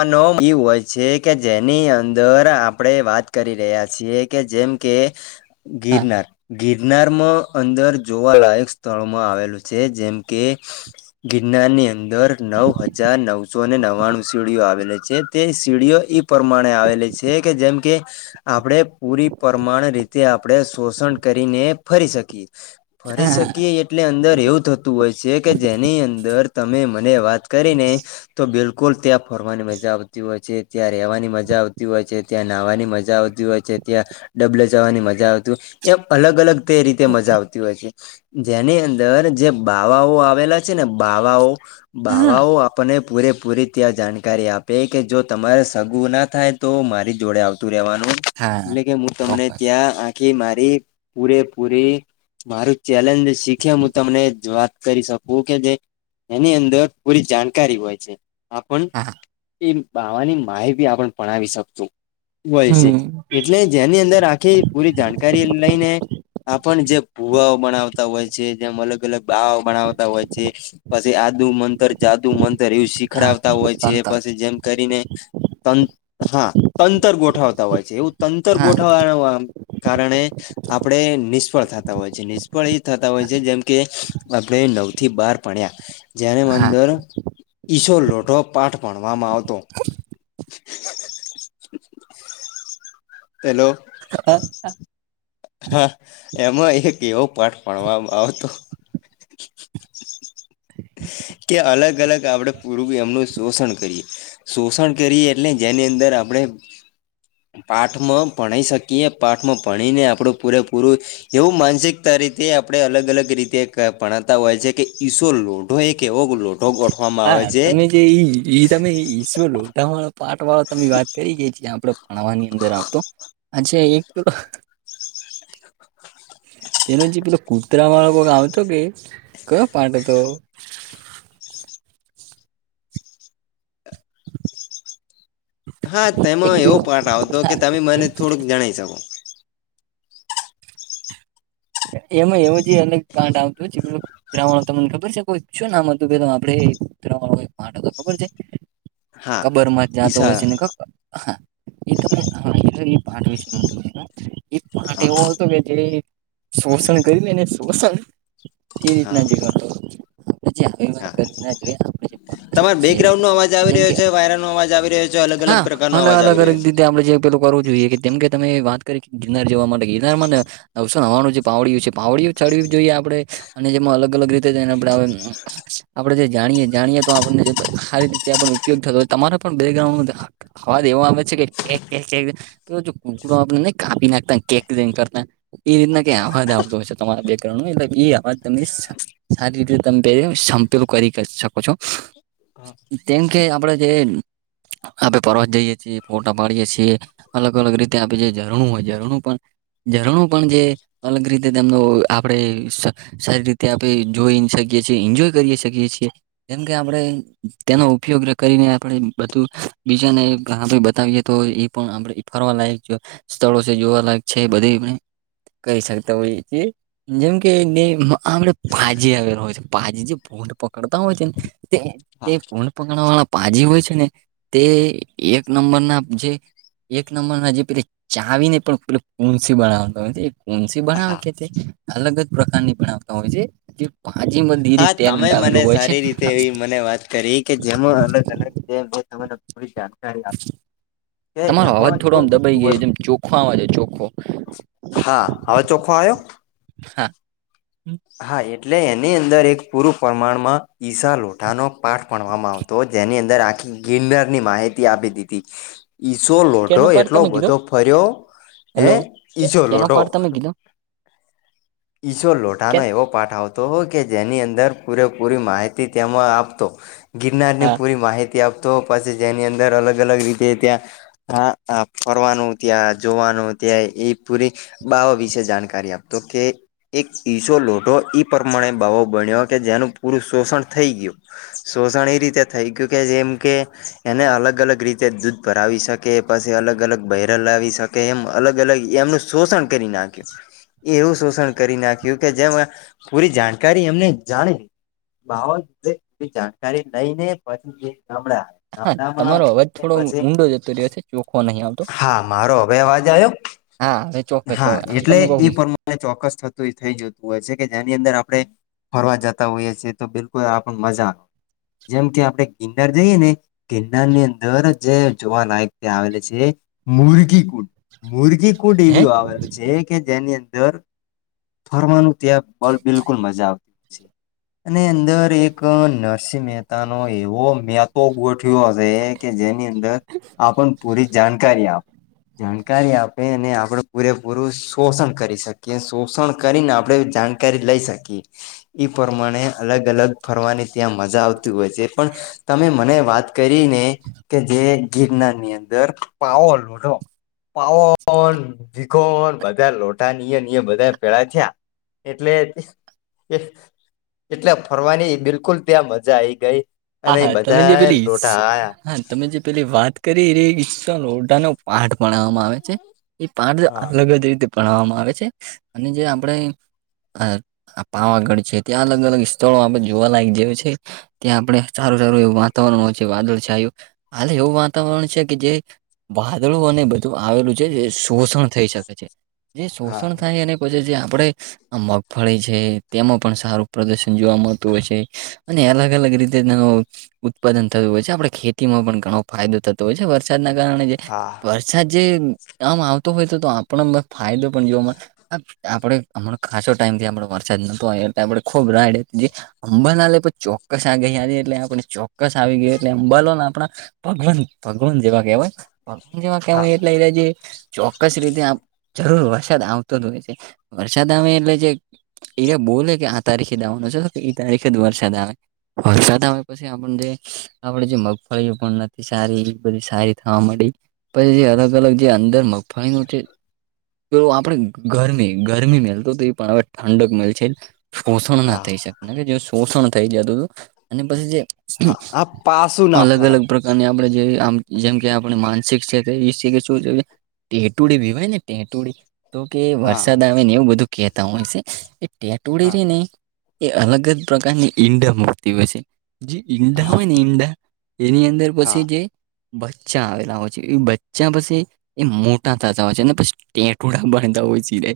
અનોમ ઈ હોય છે કે જેની અંદર આપણે વાત કરી રહ્યા છીએ કે જેમ. કે હા ગિરનાર ગિરનારમ અંદર જોવાલાયક સ્તળમા આવેલુ છે જેમ કે, ગિરનારની અંદર નવ હજાર નવસોને નવ્વાણું સીડીઓ આવેલી છે તે સીડીઓ પ્રમાણે આવેલી છે કે જેમ કે, આપડે પૂરી પરમાણ રીતે આપણે સોસણ કરીને ફરી શકીએ. ફરી હા સકીએ એટલે અંદર એવુ થ તું હોય છે કે જેની અંદર તમે મને વાત કરીને તો બિલકુલ તા ફરવાની મજા આવતી હોય છે, ત્યા રહેવાની મજા આવતી હોય છે, ત્યા નહવાની મજા આવતી હોય છે, ત્યા ડબ્લે જવાની મજા આવતુ એમ અલગ અલગ તે રીતે મજા આ તી હોય છે. જેની અંદર જે બાવાઓ આવેલા છે ને બાવાઓ હા બાવાઓ આપને પૂરેપૂરી ત્યા જાણકારી આપે કે જો તમારે સગુ ના થાય તો મારી જોડે આવતુ રેવાનુ. હા એટલે કે મુ તમને ચોક્કસ ત્યાં કે મારી પૂરેપૂરી મારુ ચેલેન્જ શીખે હુ તમને કરી સકુ કે, જે એની અંદર પૂરી જાણકારી હોય છે. પણ હા એ બાવાની માય બી આપણ પણાવી શકશું હમ [unintelligible] એટલે જેની અંદર આખી પૂરી જાણકારી લઈને આપણ જે ભુવાઓ ભણાવતા હોય છે જેમ અલગ અલગ બાઆઓ બણાવતા હોય છે, પછી આદુ મંતર જાદુ મંતર એવુ શી હા ખરાવતા હોય છે એ તંતર પસી જેમ કરીને તન હા તંતર ગોઠવતા હોય છે એવુ તંતર હા ગોઠવવા કારણે આપડે નિસ્ફળ થ તા હોય છે. નિસ્ફળ એ થતા હોય છે જેમ કે, આપણે નવ થી બાર બન્યા. જેને હા અંદર ઈસોર લોઢો પાઠ ભણવામાં આવતો. હેલો. હા હા. હા, એમાય એક એવો પાઠ ભણવામા આવતો. કે અલગ અલગ આપડે પૂરુ એમનુ સોસણ કરીએ. સોસણ કરીએ એટલે જેની અંદર આપડે પાઠમા ભણાઈ શકીએ પાઠમ ભણીને આપડુ પૂરેપૂરુ એવું માનસિકતા રીતે આપડે અલગ અલગ રીતે કા ભણાતા હોય છે કે ઈસો લોઢો એ એવો કુ લોગ. હા તમે જે ઈ ઈ તમે ઈ ઈ શું લો તમે પાટ વાળો તમમે વાત કરી ગઈ છી આપડ તણવાની અંદર આવતો, આછ એક તેનો જે પેલો કૂતરા માળો કોક આવતો કે કયો પટો હતો. હા એક તેમાં એવો પેલો પાર્ટ આવતો કે હા તમે મને થોડુંક જણાવ શકો. એમાં એવું જ અલગ કંડ આવતો છે એ ત્રાવણ તમને ખબર છે કોઈ શુંને આમ હતું કે આપડેણ માટે તો ખબર છે? હા કબર માં જ જતો હોય ઈશા છે ને ક. હા, એ તમે હ એ એ પાઠ વિશેય પાઠ હા એ કે જે શોષણ કરી લેને શોષણ એ હા રીતના જેવાતો. આપ આવી વાત હા કરવી ના જોઈએ આપ તમારે બેકગ્રાઉન્ડ નો અવાજ આવી રહ્યો છે વાયરાનોો અવાજ આવી રહ્યો છે અલગ હા અલગ પ્રકારનો અવાજ અલગ આવી અલગ રહ્યો છે. રીતે આપડે જે પેલું કરવું જોઈએ કે કેમ કે તમે વાત કરી ગિરનાર જવા માટે ગિરનાર ને. અવસ નવાનું જે પાવડી છે પાવડીઓ ચડવી જોઈએ આપણે, અને જેમાં અલગ અલગ રીતે જને આપણે આપડણે જે જાણીએે જાણીએ તો આપણને સારી રીતે ઉપયોગ થતો હોય તમારા પણ બેકગ્રાઉન્ડ ન હવા તો એવુંમ છે કેક. તો કુકડું આપણેને કાપી નાખતા કેક કરતા. એ રીતના કઈ અવાજ આવતો હોય છે તમારા બેક નો એટલે એ અવાજ તમને સારી રીતે તમે પ સંપલ કરી શકો છો. કેમ કે આપડે જે આપે પરવત જઈએ છીએ ફોટા પાડીએ છીએ. અલગ અલગ રીતે આપ જે ઝરણું હોય ઝરણું પણ ઝરણું પણ જે અલગ રીતે તેમનો આપણે સારી રીતે આપણે જોઈ શકીએ છીએ એન્જોય કરી શકીએ છીએ. જેમકે આપણે તેનો ઉપયોગ કરીને આપણે બધું, બીજાને બતાવીએ તો પણ આપણે ફરવાલાયક, સ્થળો છે જોવાલાયક છે બધી કહી શકતા હોય ચી. જેમ કેને આપડ ભાજી આવેલા હોય છે ભાજી જે ભોંડ પકડતા હોય છે ને, તે તે હા ભૂડ પકડવા વાળા પાજી હોય છે ને, તે એક નંબર ના જે એક નંબર ના જે પે ચાવી ને પણ પે પંસી બનાવવાનું. કોસી બનાવે હા કે તે અલગ જ પ્રકારની બનાવતા હોય છે. ભાજી મ હા તમે મને સારી રીતે એવી મને વાત કરી કે જેમ અલગ અલગ. તેમ મેં તને પૂરી જાણકારી આપી. તમારો અવાજ થોડો આમ દબાઈ ગયો જેમ ચોખ્ખો આવા છે ચોખો. હા હવે ચોખ્ખો આવ્યો? હા. હા એટલે એની અંદર એક પૂરું પ્રમાણમાં ઈશા લોઠાનો પાઠ ભણવામાં આવતો. તો જેની અંદર આખી ગિનર ની માહિતી આપી દીધી. હ [inaudible] ઈસો ક લોઢો ન પારઠ એટલો તમે કીધો? બધો ફર્યો હે હલો ઈસો કનો લોઢો પઠ તમે કીધો? ઈશોર કે લોઠાનો એવો પાઠ આવતો કે જેની અંદર પૂરેપૂરી માહિતી તેમાં આપતો. ગિરનારની હા પૂરી માહિતી આપતો, પછી જેની અંદર અલગ અલગ રીતે એ ત્યાં હા હ ફરવાનું ત્યાં જોવાનું ત્યાં એ પૂરી બાવા વિશે જાણકારી આપતો કે એક ઈસો લોઢો ઈ પ્રમાણે ભાવો બન્યો કે જેનું પૂરું શોષણ થઈ ગયું. શોષણ એ રીતે થઈ ગયું કે જેમ કે, એને અલગ અલગ રીતે દૂધ પર આવી શકે પસે અલગ અલગ બૈરલ આવી શકે એમ અલગ અલગ એમનું શોષણ કરી નાખ્યું. એવું શોષણ કરી નાખ્યું કે જેમ, પૂરી જાણકારી એમને જાણી. બાાવલ એ જાણકારી નઈ ને પછી નળ આવે. હા તમારો અવાજ થોડો ઊંડો જતો રહ્યો છે ચોખો નહી આવતો. હા મારો હવે અવાજ આયો? હા હવે ચોક્કસ હા હવે એટલે તમે કો એ પ્રમાણે ચોક્કસ થ તો ઈ થઈ જતું હોય છે કે જેની અંદર આપડે ફરવા જતા હોઈએ છીએ તો બિલકુલ આપણ મજા જેમ કે આપડે ગિનાર જઈએ ને ગિરનાર ની અંદર જે જોવા લાયક ત્યાં આવેલ છે, મુર્ગી કુંડ, મુર્ગી કુંડ હે એવી વાવેલું જે કે જેની અંદર ફરવાનું ત્યાં બલ બિલકુલ મજા આવતી હોય છે અને અંદર એક નર સિંહ મહેતા નો એવો મે આતો ગોઠ વ્યો હશે કે જેની અંદર આપન પૂરી જાણકારી આપ જાણકારી આપે ને આપડે પૂરેપૂરું શોષણ કરી શકીએ શોષણ કરીને આપણેે જાણકારી લઈ શકીએ. ઈ પરમાણે અલગ અલગ ફરવાની ત્યાં મજા આવ તું હોય છે પણ તમે મને વાત કરીને કે જે ગિરનાર ની અંદર પાવર લોઠો પાવન, ભીખોન બધા લોટા ન ઇયા ન ઇયા બ પેડા થ્યા એટલે એ એટલે ફરવાની બિલકુલ ત્યાં મજા આઈ ગઈ હા અને હા તમે જે બધા પેલી લોઢા આયા. હા તમે જે પેલી વાત કરી રે ગરડા નો પાઠ ભણાવામાં આવે છે. એ પાઠ આયા અલગ જ રીતે ભણાવામાં આવે છે અને જે આપણે અ આ પાવાગઢ છે ત્યાં અલગ અલગ સ્થળો આપણે જોવા લાયક જેવું છે ત્યાં આપણે સારું સારું એવું વાતાવરણ હોય છે વાદળછાયું. હાલે એવું વાતાવરણ છે કે જે વાદળું અને બધું આવેલું છે જે શોષણ થઈ શકે છે. જે હા હા શોષણ થાય અને કોઈ જે જે આપણે આ મગફળી છે તેમાં પણ સારું પ્રદર્શન જોવા મળતું હોય છે અને અલગ અલગ રી [unintelligible] ઉત્પાદન થતું હોય છે આપણે ખેતીમાં પણ ઘણો ફાયદો થતો હોય છે. વર સાદના કારણે જે હા વરસાદ જે આમ આવતો હોય તો તો આપણો ફાયદો પણ જોવા મળ હ આપડે હમણા કાસો ટાઈમ થી આપડો વરસાદ નતો આપે ખુબ [unintelligible] અંબાના લય પ ચોક્કસ આ ગઈ ન્યારી એટલે આપને ચોક્કસ આવી ગય એટલે બલોવા આપણા ભગવાન ભગવાન જેવા કેહેવાય જેવા હા કેવાય એટલે અઈરા જે ચોક્કસ રીતે જરૂર વરસાદ આવતો જ હોય છે. વરસાદ આવે એટલે જે ઈરે બોલે કે આ તારીખે દવાનો છે તો કે એ તારીખે જ વરસાદ આવે. વરસાદ આવે પછી આપણ જે આપડે જે મગફળીઓ પણ નથી સારી એ બધી સારી થવા માંડી પછી જે અલગ અલગ જે અંદર મગફળીનું છે જો આપણે ગરમી ગરમી મેલ તો તો એ પણ હવે ઠંડક મેલ છે. શોષણ ના હા થઈ શક ન કે જે શોષણ થઈ જતું તું અને પછી જે હા આ પાસું ના અલગ અલગ ફરાય પ્ર કારની આપણે જે આમ જેમ કે આપ માનસિક ક્ષેત્ર ઈ શે કે શું છે કે ટેહટુડી ભીવાય ને ટેહટુડી તો કે હા વરસાદ આવે ને એવું બધું કેહતા હોય છે. એ ટેહટુડી હા રી ને એ અલગ જ પ્રકારની ઈંડા મુકતી હોય છે, જે ઈંડા હા હોય ને ઈંડા એની અંદર હા પછી જે બચ્ચા આવેલા હોય છે એ બચ્ચા પસી એ મોટા થતા હોય છે ને પછ ટેટુડા બાનતા હોય છી રે.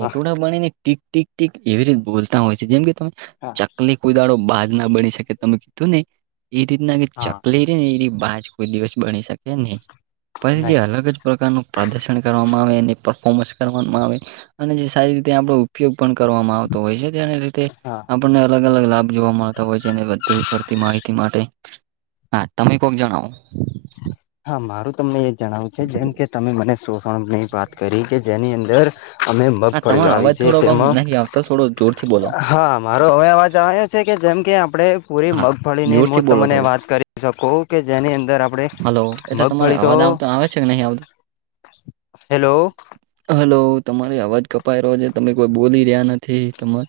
હા એટોડા બનીને ટીક ટીક ટીક એવી રીતે બોલતા હોય છે જેમ કે તમે હા ચકલી કોઈ દાળો બાગ ના બની શકે તમે કીધું ને એ રીતના કે હા ચકલી એ એની બાજ કોઈ દિવસ બની શકે નહી. પછી નહી અલગ જ પ્રકારનું પ્રદર્શન કરવામાં આવે અને પરફોર્મન્સ કરવામાં આવે અને જે સારી રીતે આપણું ઉપયોગ પણ કરવામાં આવતો હોય છે, તેને લીધે હા આપણને અલગ અલગ લાભ જોવા મળતા હોય છે, ને વધુ પડતી માહિતી માટે, હા, તમે કોક જણાવો. હા, મારું તમને એ જણાવું છે જેમ કે તમે મને સોષણની વાત કરી કે જેની અંદર અમે મગફળી વાવી છે તેમાં તો થોડો જોરથી બોલો. હા મારો હવે અવાજ આવે છે? કે જેમ કે આપડે પૂરી હા મગફળીની મુ જોરથી બોલો તમને થોડું વાત કરી સકુ કે જેની અંદર આપ હલો, એટલે તમારો અવાજ આવતો આવે છે કે નહી આવતો? હેલો હલો, તમારી અવાજ કપાઈ રહ્યો છે, તમે કોઈ બોલી રહ્યા નથી તમા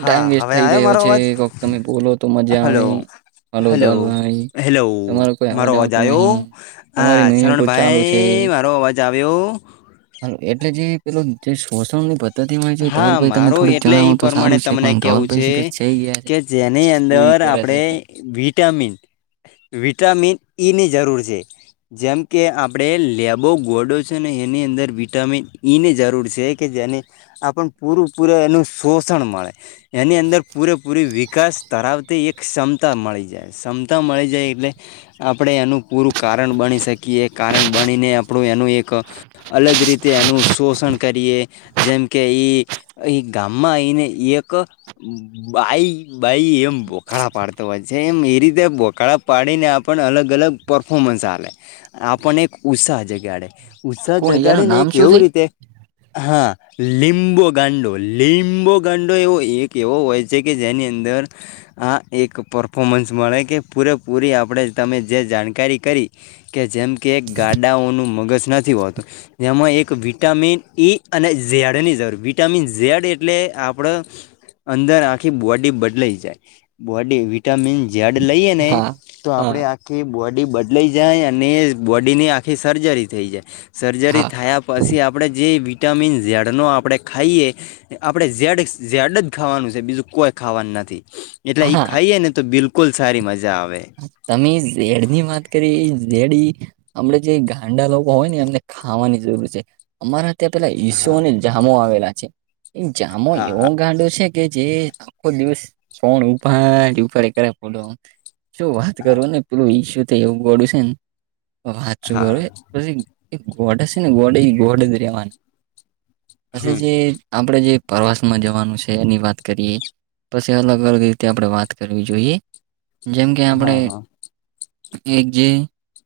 હા ટાઈમ વેસ્ટ હવે થઈ આવ્યો રહ્યો મારો છે, અવાજ કોક તમે બોલો તો મજા આવે હલો હલો ધવલભાઈ, હેલો તમારો કોઈ મારો અવાજ આવતો આયો? નહીં. તમારી હા, મિનિટો ચરણ ચાલુ છે. ભાઈ, મારો અવાજ આવ્યો? એટલે જે પેલું જે શોષણ ને ભ ધતિ હોય છે, હા ધવલભાઈ તમે મારો થોડુક એટલે જણાવો એ તો પ્રમાણે સારું છે, તમને પણ કેવું ધવલભાઈ શી ખર છે ક્યાં? કે જેની અંદર આપડે વિટામિન વિટામિન ઈની જરૂર છે જેમ કે આપણે લેબો ગોડો છે ને એની અંદર વિટામિન ઈ ની જરૂર છે કે જેની આપણ પૂરું પૂરે એનું સોષણ મળે એની અંદર પૂરેપૂરી વિકાસ ધરાવતી એક ક્ષમતા મળી જાય ક્ષમતા મળી જાય એટલે આપણે એનું પૂરું કારણ ભણી શક કીએ, કારણ ભણીને આપણું એનું એક, અલગ રીતે એનું સોષણ કરીએ જેમ કે ઈ અહીં ગામમાં એઈને એક બાઈ બાઈ એમ બોખળા પાડતો હોય છે, એમ એ રીતે બોખાળા પાડીને આપણ અલગ અલગ પરફોર્મન્સ આલ, આપણને એક ઉત્સાહ જગાડ ઉસાહ કોણ એનું જગાડીને નામ શું કેવું છે? રીતે? હા લીંબો ગાંડો, લીંબો ગાંડો, એવો એક એવો હોય છે કે જેની અંદર આ એક પરફોમન્સ મળે કે પૂરેપૂરી આપણે તમે જે જાણકારી કરી કે જેમ કે એક ગાડાઓનું મગજ નથી હોતું જેમાં એક વિટામિન ઈ અને સ ઝેડનીં જરૂર, વિટામિન ઝેડ એટલે આપણ અંદર આખી બોડી બદલાઈ જાય. બોડી વિટામિન જેડ લઈએ ને, હા, તો હા, આપડે આ આખી બોડી બદલાઈ જાય, અને એ જ બોડી ની આખી સર્જરી થઈ જાય. સર્જરી હા, થાયા પછી, આપણે જે વિટામિન ઝેડ ડ નો આપણે ખઈએ, આપણે ઝેડ, ઝેડ જ ખાવાનું છે બીજું કોઈ ખાવાનું નથી. એટલે ઈ હા. ખઈએ ને, તો બિલકુલ સારી મજા આવે તમે ઝેડની વાત કરી, ઝેડ આપડે જે ગાંડા લોકો હોય ને, એમને ખાવાની જરૂર છે અમારા ત્યાં પેલા ઈસુ હા અને જામો આવેલા છે, એ જામો હા એવો ગાંડો છે કે જે આખો દિવસ છોણ ઉપાડ ઉપાડ કરે બોલો શું વાત હા કરો ને પેલું ઈસુ થ એવું ગોંડુ છે ને તો વાત શું કરો હા પછી ગોડ છે ને ગોડ એ ગોડ જ રહેેવાનું. પછે હમ જે આપડે જે પ્રવાસમાં જવાનું છે એની વાત કરીએ, પછી અલગ અલગ રીતે આપણે વાત કરવી જોઈએ. જેમ કે હા આપણેે હા એક જે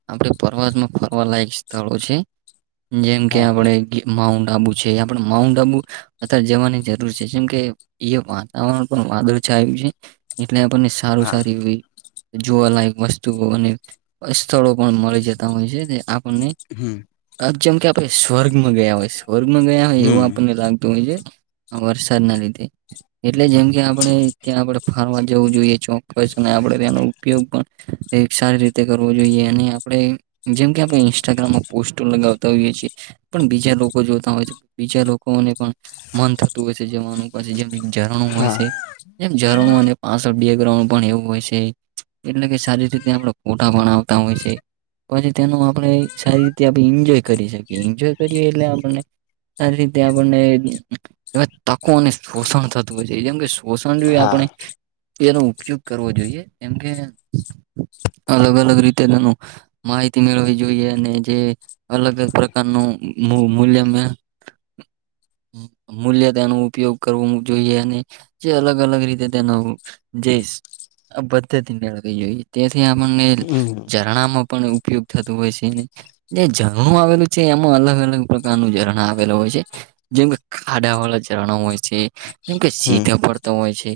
આપડે પ્રવાસમાં ફરવાલાયક સ્થળો છે. જેમ કે હા હા આપણે કે માઉન્ટ આબુ છે આપડ માઉન્ટ આબુ અતાર જવાની જરૂર છે જેમ કે એ વાતાવરણ પણ વાદળછાયું છે એટલે આપણને સારું હા સારી એવી જોવાલાયક વસ્તુઓ અને સ્થળો પણ મળી જતા હોય છે તે આપણને હમ આ ચમ કે આપણે સ્વર્ગમાં ગયા હોય સ્વર્ગમાં ગયા હોય એવું હમ આપણને લાગતું હોય છે વરસાદ ના લીઘે. એટલે જેમ કે આપડે ત્યાં આપડે ફારવા જવું જોઈએ ચોક્કસને આપડે. તેનો ઉપયોગ પણ એક સારી રીતે કરવો જોઈએ અને આપણે જેમ કે આપણે ઇન્સ્ટાગ્રામમાં પોસ્ટો લગાવતા હોઈએ છીએ. પણ બીજા લોકો જોતા હોય છે બીજા લોકોને પણ મન થતું હોય છે જવાનું. પછી જેમ ઝરણું હોય હા છે એમ ઝરણું અને પાછળ બેંગ -ગાઉડપણ એવું હોય છે. એટલે કે સારી રીતે આપણે ફોટા બનાવતા હોય છે. પછી તેનું આપણે સારી રીતે આપણે એન્જોય કરી શકીએ એન્જોય કરીએ એટલે આપણે આ રીતે આપણને તકો અને શોષણ થતું હો છે જેમ કે. પોષણ જો હા આપણે એનો ઉપયોગ કરવો જોઈએ કેમ કે. અલગ અલગ રીતે તેનું. માહિતી મેળવી જોઈએ અને જે અલગજ પ્રકારનું મૂલ મૂલ્ય મે. મૂલ્યતા નુ ઉપયોગ કરવો જોઈએ અને. જે અલગ અલગ રીતે તેનું જેશ આપન. ઈ તેથી આપને હમ ઝરણામાં પણ ઉપયોગ. થતું હોય છે ન જે ઝરણું આવેલું છે એમાં અલગ અલગ પ્રકારનું ઝરણા આવેલું હોય છે. જેમ કે ખાડા વાળા ઝરણો હોય છે. કેમ કે હમ સીધ ફરતો હોય છે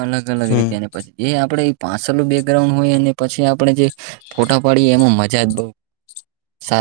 અલગ અલગ હમ રીતે એને પછી જે આપડે. પાછલું બેકગ્રાઉન્ડ હોય અને પછી આપડે જે ફોટા પાડીએ એમાં મજા જ બઉુ